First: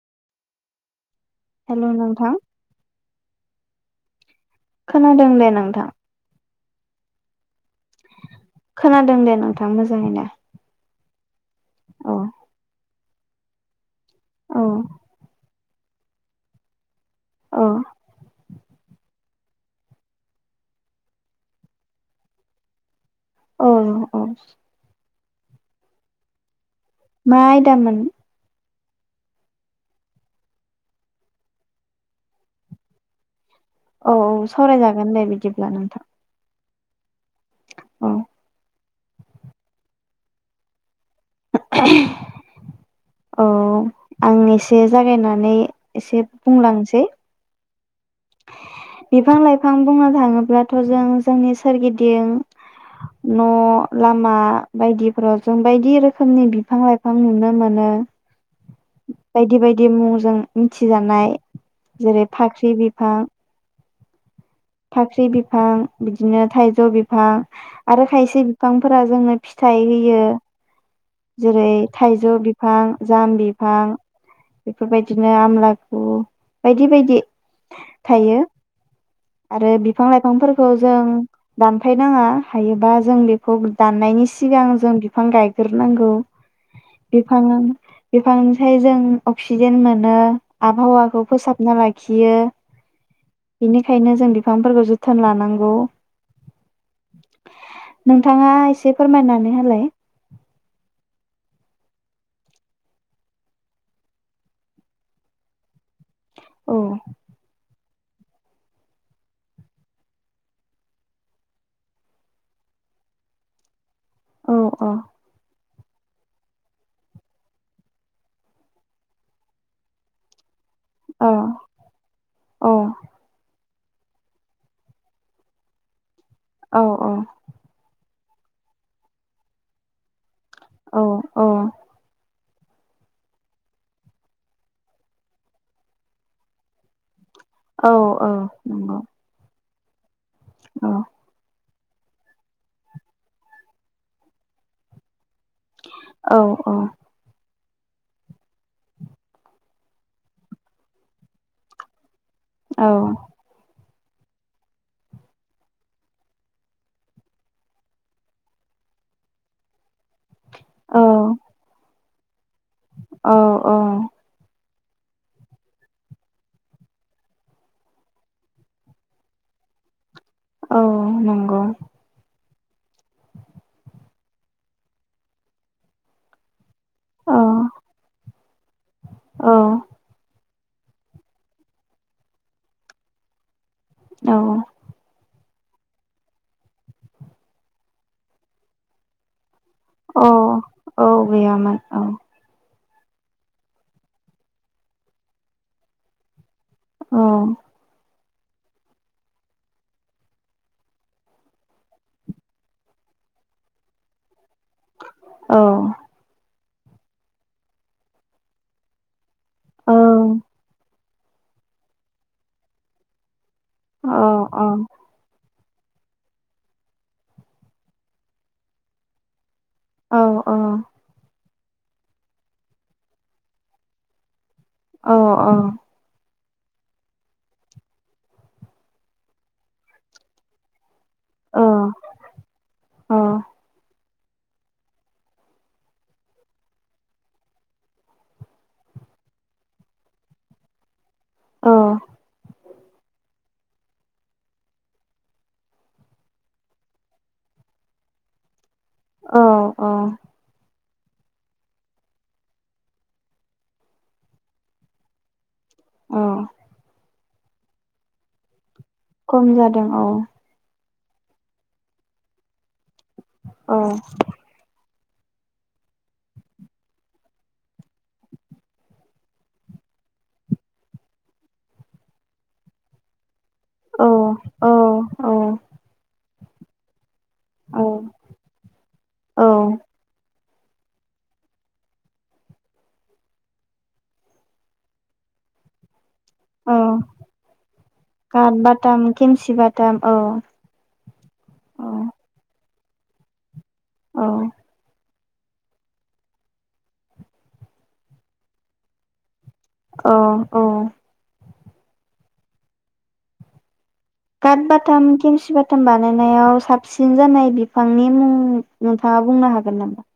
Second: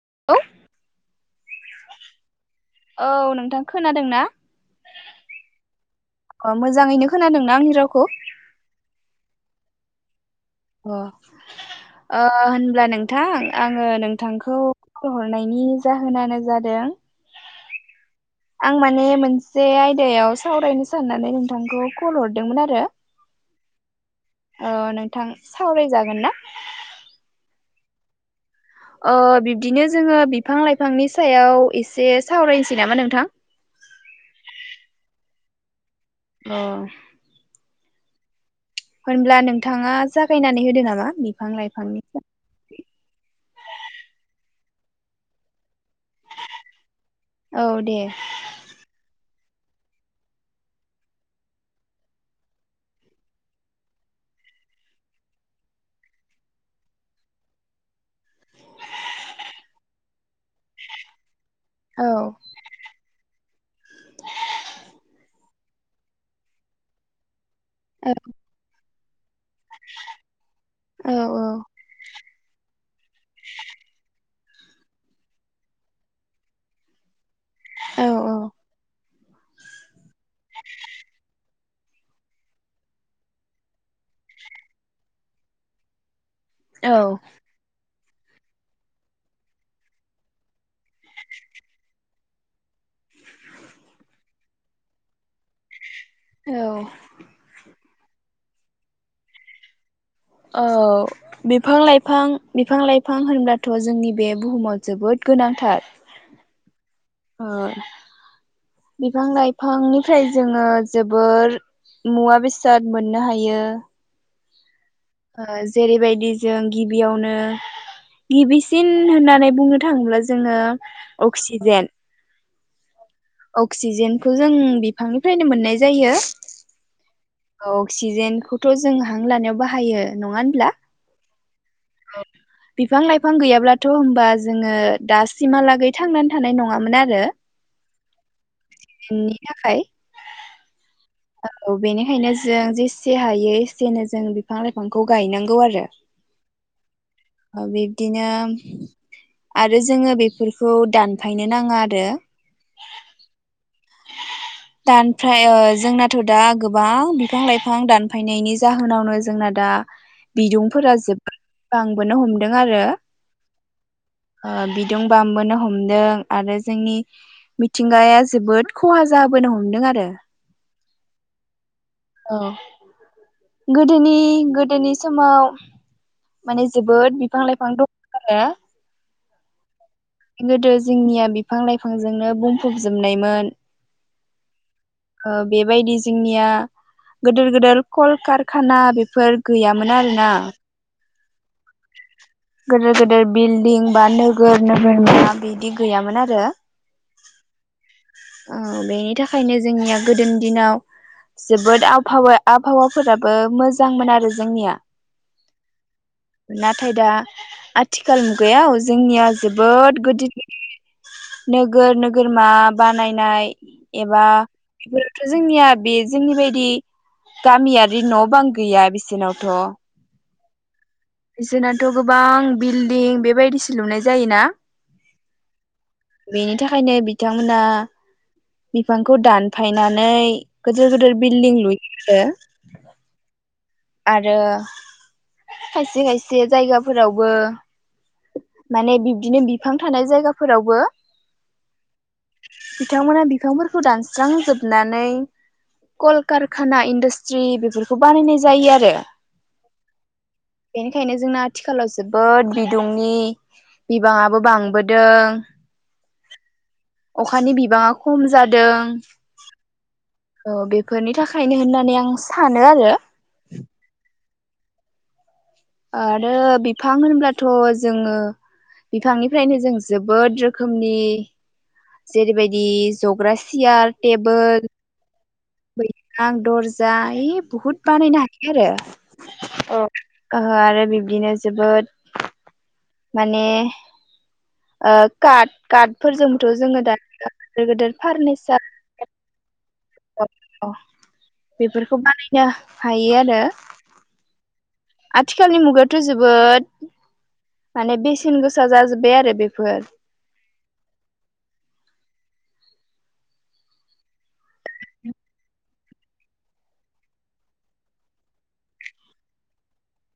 [unintelligible] हेल' नोंथां खोनादों ना खोनादों दे नोंथां अ मोजाङैनो खोनादों ना आंनि राव खोनादों दे नोथां मोजाङै नो अ अ होनब्ला नों थां आङो नों थांखौ औ कल हरनायनि जाहोनानो जादों औ आं माने मोन से आयदायाव सावरायनो साननानै नोंथांखौ कल हरदोंमोन आरो औ औ औ नोंथां सावरायजागोन ना मा आयदामोन? ओ बिबदिनो जोङो बिफां लाइफांनि सायाव इसे सावरायसै नामा नोंथां? औ औ सावरायजागोन दे बिदिब्ला नोंथां। अ औ। होनब्ला नोंथाङा जागायनानै होदो नामा बि फां लाइफांनि जा औ आं एसे जागायनानै एसे बुंलांसै औ दे। बिफां लाइफां बुंनो थाङोब्लाथ' जों जोंनि सोरगिदिं न' लामा बायदिफोराव जों बायदि रोखोमनि बिफां लाइफां नुनो मोनो। बायदि बायदि मुंजों मिथिजानाय औ जेरै फाख्रि बिफां फाख्रि बिफां बिदिनो थाइजौ बिफां आरो औ खायसे बिफां फोरा जोंनो फिथाइ होयो। औ जेरै औ थाइजौ बिफां जाम बिफां बेफोरबायदिनो आमलागु बायदि बायदि थायो। औ आरो बि फां लाइफांफोरखौ जों दानफायनाङा हायोबा जों बेखौ दाननायनि सिगां जों बिफां गायगोर नांगौ। औ बिफां आं बिफांनिफाय जों अक्सिजेन मोनो आबहावाखौ फोसाबना लाखियो बिनिखायनो जों बिफांफोरखौ जोथोन लानांगौ। औ नोंथाङा एसे फोरमायनानै होलाय औ बिफां लाइफां बिफां लाइफां होनब्लाथ' जोंनि बे बुहुमाव जोबोद गोनांथार। औ ओ बिफां लाइफांनिफ्राय जोङो जोबोर मुवा बेसाद मोननो हायो औ अ ओ जेरैबायदि जों गिबियावनो गिबिसिन होननानै बुंनो थाङोब्ला जोङो औ अक्सिजेन औ अक्सिजेनखौ जों बिफांनिफ्रायनो मोननाय जायो। औ औ अक्सिजेनखौथ' जों हां लानायाव बाहायो नङा होन ब्ला अ बिफां लाइफां गैयाब्लाथ' होमबा जोङो दासिमहालागै थांनानै थानाय नङामोन आरो औ औ नंगौ बेनि थाखाय औ औ बेनिखायनो जों जेसे हायो एसेनो जों बिफां लाइफांखौ गायनांगौ आरो औ औ बिब्दिनो आरो जोङो बेफोरखौ दानफायनो नाङा आरो औ दानफाय जोंनाथ' दा गोबां बिफां लाइफां दानफायनायनि जाहोनावनो जोंना दा बिदुंफोरा जोब औ हमगोना हमला औ ओ बिदुं बांबोनो हमदों आरो जोंनि मिथिंगाया जोबोद खहा जाबोनो हमदों आरो औ नंगौ औ गोदोनि गोदोनि समाव माने जोबोद औ बिफां लाइफां दं आरो औ गोदो जोंनिया बिफां लाइफांजोंनो बुंफबजोबनायमोन औ ओ बेबायदि जोंनिया गोदोर गोदेर कल कारखाना बेफोर गैयामोन औ आरोना औ गैयामोन औ गिदिर गेदेर बिल्डिं बा नोगोर नोगोरमा बिदि गैयामोन आरो औ ओ बेनि थाखायनो जोंनिया गोदोनि दिनाव जोबोद आबहावा आबहावाफोराबो मोजांमोन आरो जोंनिया औ नाथाय दा आथिखाल मुगायाव जोंनिया औ जोबोद [unintelligible] नोगोर नोगोरमा बानायनाय एबा बेफोरथ' जोंनिया बे जोंनि बायदि गामियारि न' बां गैया बिसोनावथ' औ ओ बिसोनाथ' गोबां बिल्डिं बेबायदिसो लुनाय जायोना औ ओ बेनि थाखायनो बिथांमोना बिफांखौ दानफायनानै गोदोर गोदोर बिल्डिं लुइयो आरो खाय से खायसे जायगाफोरावबो माने बिबदिनो बिफां थानाय जायगाफोरावबो बिथांमोना बि फांफोरखौ दानस्रांजोबनानै कलकारखाना इन्डास्ट्रि बेफोरखौ बानायनाय जायो आरो औ औ बेनिखायनो जोंना आथिखालाव जोबोद बिदुंनि बिबाङाबो बांबोदों। औ अखानि बिबाङा खम जादों। खम जादों औ। फोरनि थाखायनो होननानै आं सानो आरो। औ आरो बिफां होनब्लाथ' जोङो बिफांनिफ्रायनो जों जोबोद रोखोमनि जेरैबायदि जग्रा सियार औ टेबोल। औ बै सां दरजा ओइ बुहुद बानायनो हायो आरो औ। ओ आरो बिबदिनो जोबोद माने ओ काट काट फोरजोंबोथ' औ जोङो दा गिदिर गिदिर काट फारनिसार अ बाटाम खेमसि बाटाम औ अ औ बेफोरखौ बानायनो। हायो आरो। औ आथिखालनि मुगायाथ' जोबोद माने बेसेन गोसा जाजोब्बाय आरो बे अ औ काद बाथाम केमसि बा बाटाम बानायनायाव साबसिन जानाय बिफांनि मुं नोंथाङा बुंनो हागोन नामा?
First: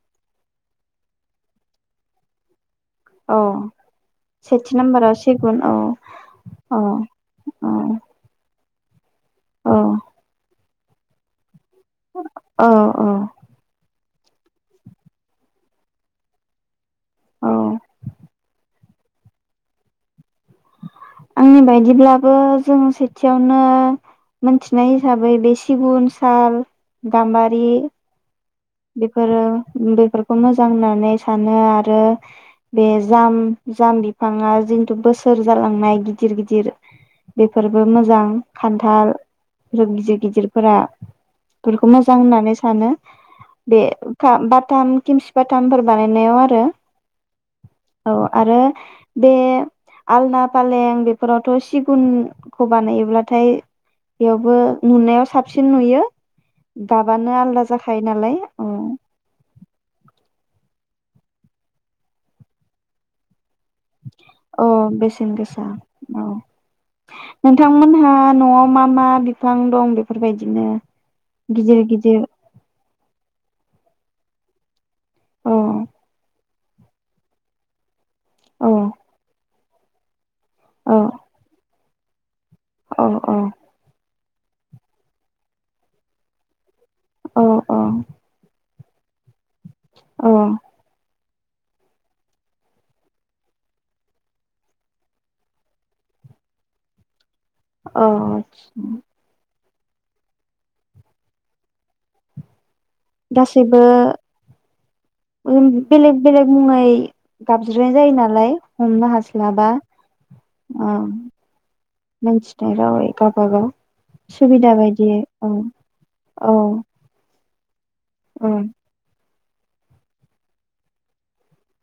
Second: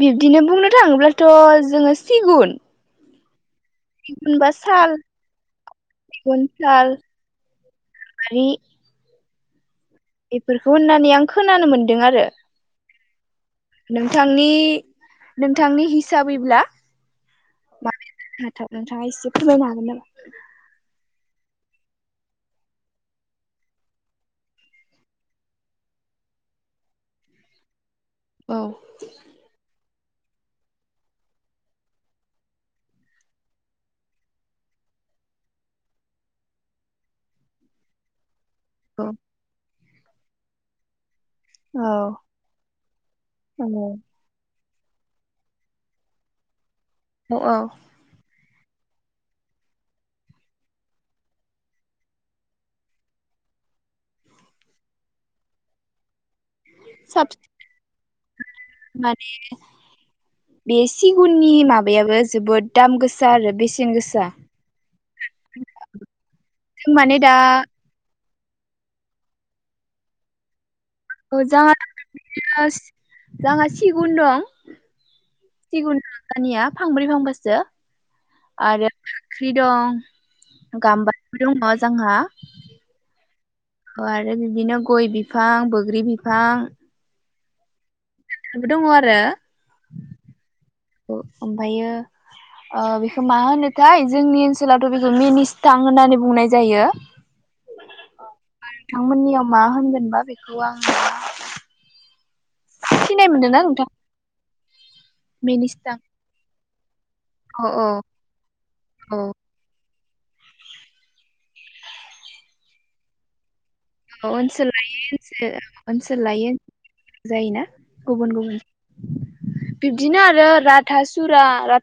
बिब्दिनो बुंनो थाङोब्लाथ' जोङो सिगुन अ सिगुन बा सेथि साल नाम्बाराव सिगुन औ सिगुन औ साल औ। बारि अ बेफोरखौ होननानै आं खोनानो मोनदों। दों आरो। अ नोंथांनि नोंथांनि हिसाबैब्ला औ [unintelligible] नोंथाङा एसे फोरमायनो हागोन नामा? आंनि बायदिब्लाबो जों सेथियावनो मोनथिनाय हिसाबै बे सिगुन साल गाम्बारि। औ बेफोरो बे बेफोरखौ मोजां होननानै सानो आरो बे जाम जाम बिफाङा जिन्थु बोसोर जालांनाय गिदिर गिदिर बेफोरबो मोजां। खान्थाल गिदिर गिदिरफोरा बेफोरखौ मोजां होननानै सानो बे औ [unintelligible] थाम खिमसिबाथामफोर बानायनायाव आरो औ औ औ आरो बे आलना फालें बेफोरावथ' सिगुनखौ बानायोब्लाथाय बेयावबो नुनायाव साबसिन नुयो दाबानो साबसिन आलदा जाखायो नालाय माने बे सिगुननि माबायाबो जोबोद दाम गोसा आरो बेसे अ बेसेन गोसा औ जों माने दा नोंथांमोनहा न'आव मा मा बिफां दं बेफोरबायदिनो गिदिर गिदिर [unintelligible] सिगुन दं [unintelligible] फांब्रै फांबासो आरो फ्रि दं गाम [unintelligible] जांहा अ अ अ आरो बिदिनो गय बिफां बोग्रि बिफां अ अ बोदङ आरो अ ओ ओमफ्रायो ओ बेखौ मा होनोथाय जोंनि ओनसोलावथ' बेखौ मिनिसथां होननानै बुंनाय जायो अ आतसा नोंथांमोननियाव मा होनगोनबा बेखौ आं सिनाय मोनदोंना गासैबो नोंथां उम मिनिस्थां बेलेक बेलेक मुङै औ औ गाबज्रिनाय जायो नालाय हमनो औ हास्लाबा आ मोनथिथाय रावै गाबागाव औ ओनसोल लायै ओनसो औ ओनसोल लायो औ ओनसो जायोना गुबुन औ गुबुन बिब्दिनो आरो राधा सुरा रा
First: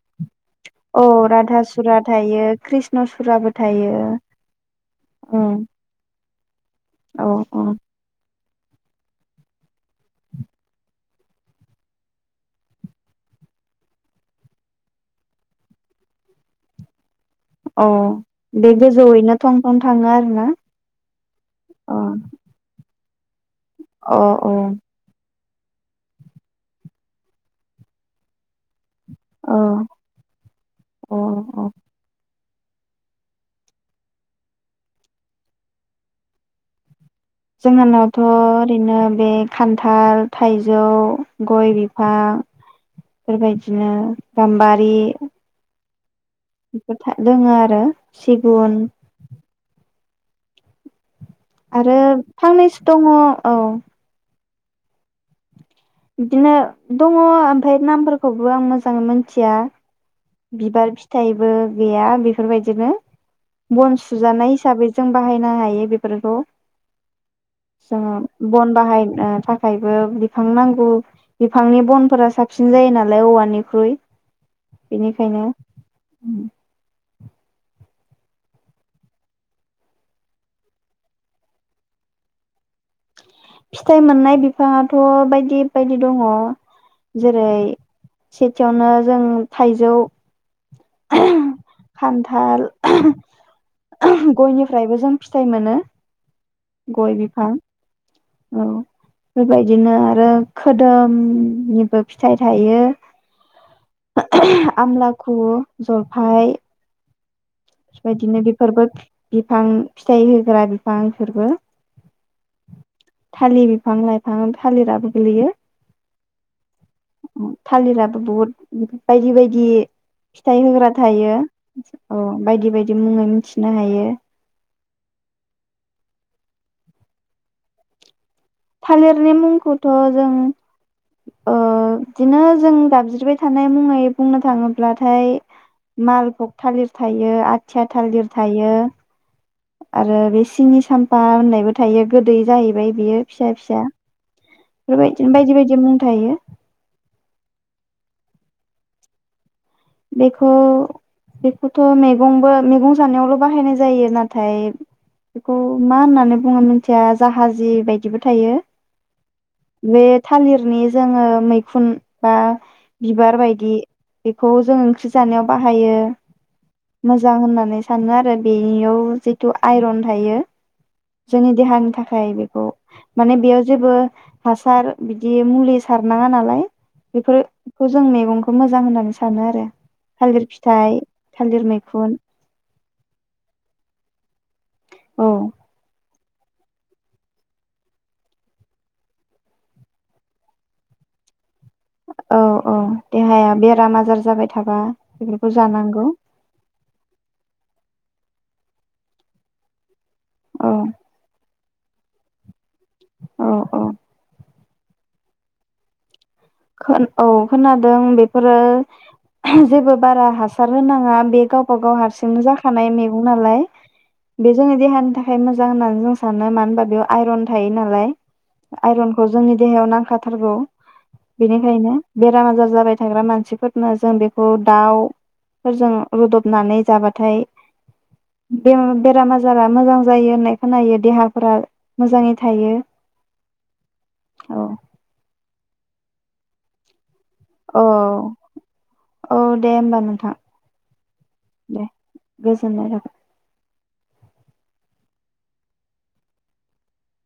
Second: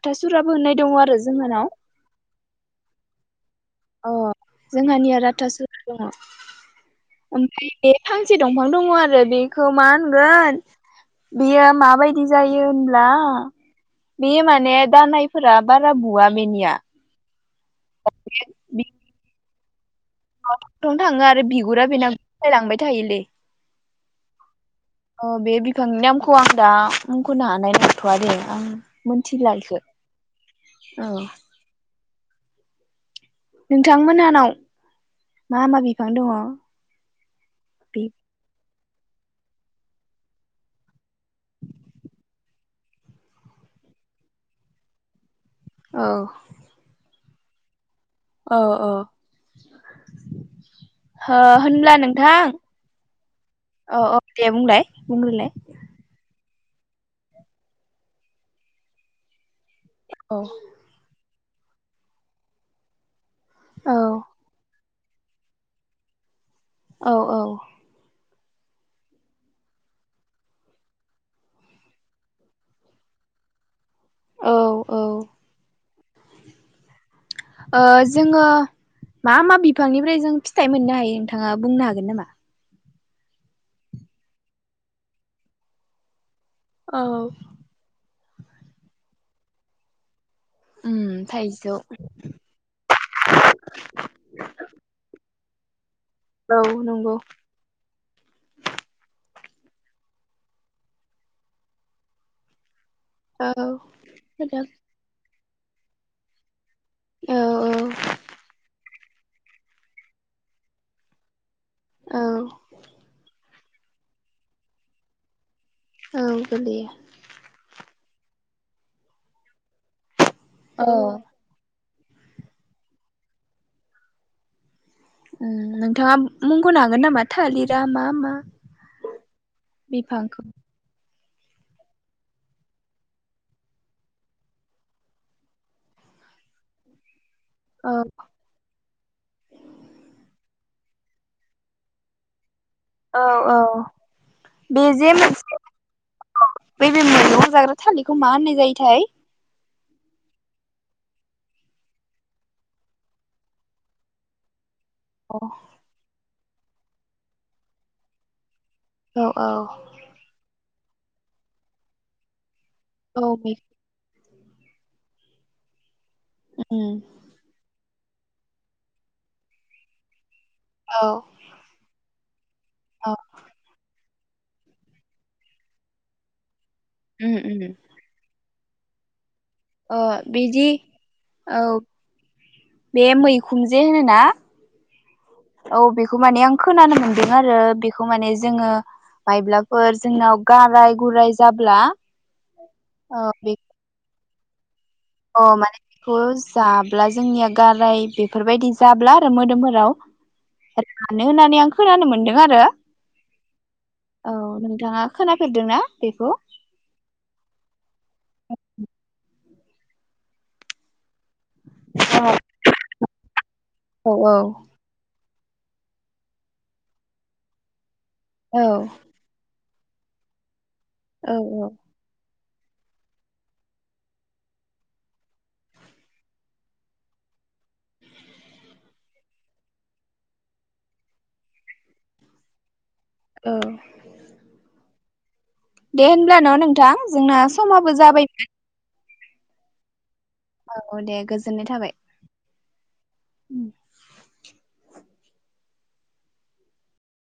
अ राधा सुरा थायो कृष्ण सुराबो थायो अ जोंहानिया औ राधा सुरा दङ औ औ ओमफ्राय बे फां से दंफां दङ आरो बेखो मा होनगोन बेयो माबायदि जायो होनब्ला बे माने दानायफोरा बारा बुवा बेनिया अ बे गोजौयैनो थं थं थाङो आरोना आव थं थाङो आरो बिगुरा अ बिना [inaudible] लांबाय थायोलै। अ अ औ बे बिफांनि नामखौ आं दा। आंखौनो हानाय नंथ'आ दे आं। मोनथिला अ इखो औ। अ अ नोंथांमोनानाव मा मा बिफां दङ। बे जोंहानावथ' ओरैनो बे खान्थाल थाइजौ गय बिफां बेबायदिनो गाम्बारि। औ बेफोर था दङो आरो। औ सिगुन औ हो आरो होनब्ला नोंथां फांनैसो दङ औ। औ औ दे बुंलाय बुंग्रोलाय बिदिनो दङ ओमफ्राय नामफोरखौबो आं मोजाङै मोनथिया। औ बिबार फिथाइ फिथाइबो गैया बेफोरबायदिनो औ बन सुजानाय हिसाबै जों बाहायनो हायो बेफोरखौ। औ औ जोङो बन बाहायनो थाखायबो बिफांनांगौ। बिफांनि बनफोरा साबसिन जायो नालाय औवानिख्रुइ औ औ बेनिखायनो उम जोङो मा मा बिफांनिफ्राय जों फिथाइ मोननो हायो नोंथाङा बुंनो हागोन नामा? फिथाइ मोननाय बिफाङाथ' बायदि बायदि दङ। औ जेरै सेथियावनो जों थाइजौ उम थाइजौ खान्थाल गयनिफ्रायबो जों। फिथाइ मोनो औ गय नंगौ। बिफां औ बेबायदिनो आरो खोदोमनिबो फिथाइ थायो। औ होदों आमलाखौ हखु जलफाइ औ बेबायदिनो बेफोरबो बिफां फिथाइ होग्रा बिफांफोरबो औ थालिर बिफां लाइफां थालिराबो गोग्लैयो। औ गोलैयो थालिराबो बहुद बायदि बायदि फिथाइ होग्रा औ थायो औ बायदि बायदि मुङै मिथिनो हायो। नोंथाङा मुंख'नो हागोन नामा थालिरा मा मा थालेरनि मुंखौ जों बिफांखौ बिदिनो जों गाबज्रिबाय थानाय मुङै बुंनो थाङोब्लाथाय मालभग थालिर थायो। थायो आथिया औ थालिर थायो। आरो बे सिनि साम्फा होननायबो थायो गोदै जाहैबाय ओमफ्राय बियो औ फिसा औ फिसा बे जे बेफोरबायदिनो बायदि मोनसे बायदि मुं थायो [unintelligible] थालिरखौ मा होननाय जायोथाय बेखौ बेखौथ' मैगंबो मैगं जानायावल' बाहायनाय जायो नाथाय अ बेखौ मा होननानै बुङो मिथिया जाहाजि बायदिबो थायो। औ बे थालिरनि जोङो मैखुन बा औ बिबार उम बायदि खौ जों ओंख्रि जानायाव बाहायो। मोजां होननानै सानो आरो बेनियाव जिथु आइरन थायो। औ जोंनि देहानि थाखाय खायबो माने बेयाव जेबो हासार बिदि मुलि सारनाङा नालाय उम उम बेफोरखौ जों मैगं खौ मोजां होननानै सान अ बिदि औ थालिर मैखुन बे मैखुनजे होनोना औ औ बेखौ माने आं खोनानो मोनदों आरो बिखौ माने जोङो मायब्लाफोर जोंनाव गाराय गुराय जाब्ला औ औ देहाया बेराम आजार जाबाय थाबा अ बेफोरखौ माने जानांगौ बेखौ जाब्ला जोंनिया गाराय बे फोरबायदि जाब्ला आरो मोदोमफोराव औ रानो होननानै आं खोनानो मोन्दों आरो। औ औ। थाङा खोनाफेरदों ना बेखौ? खोन औ खोनादों बेफोरो [unintelligible] जेबो बारा हासार होनाङा बे गावबा गाव हारसिंनो जाखानाय मेगं नालाय औ बे जोंनि देहानि था खाय मोजां होननानै जों सानो मानो होनबा बेयाव आइरन थायो नालाय। औ आइरनखौ जोंनि देहायाव नांखाथारगौ। औ बेनिखायनो बे राम आजार जाबाय थाग्रा मानसिफोरनो जों बेखौ दाउफोरजों रुदबनानै जाबाथाय [unintelligible] बेराम आजारा मोजां जायो होननाय खोनायो देहाफोरा मोजाङै थायो। औ। औ दे होनब्ला न' नोंथां। जोंना औ समाबो जाबायमोन। औ दे होमबा नोंथां। औ दे गोजोननाय दे थाबाय। गोजोननाय थाबाय। उम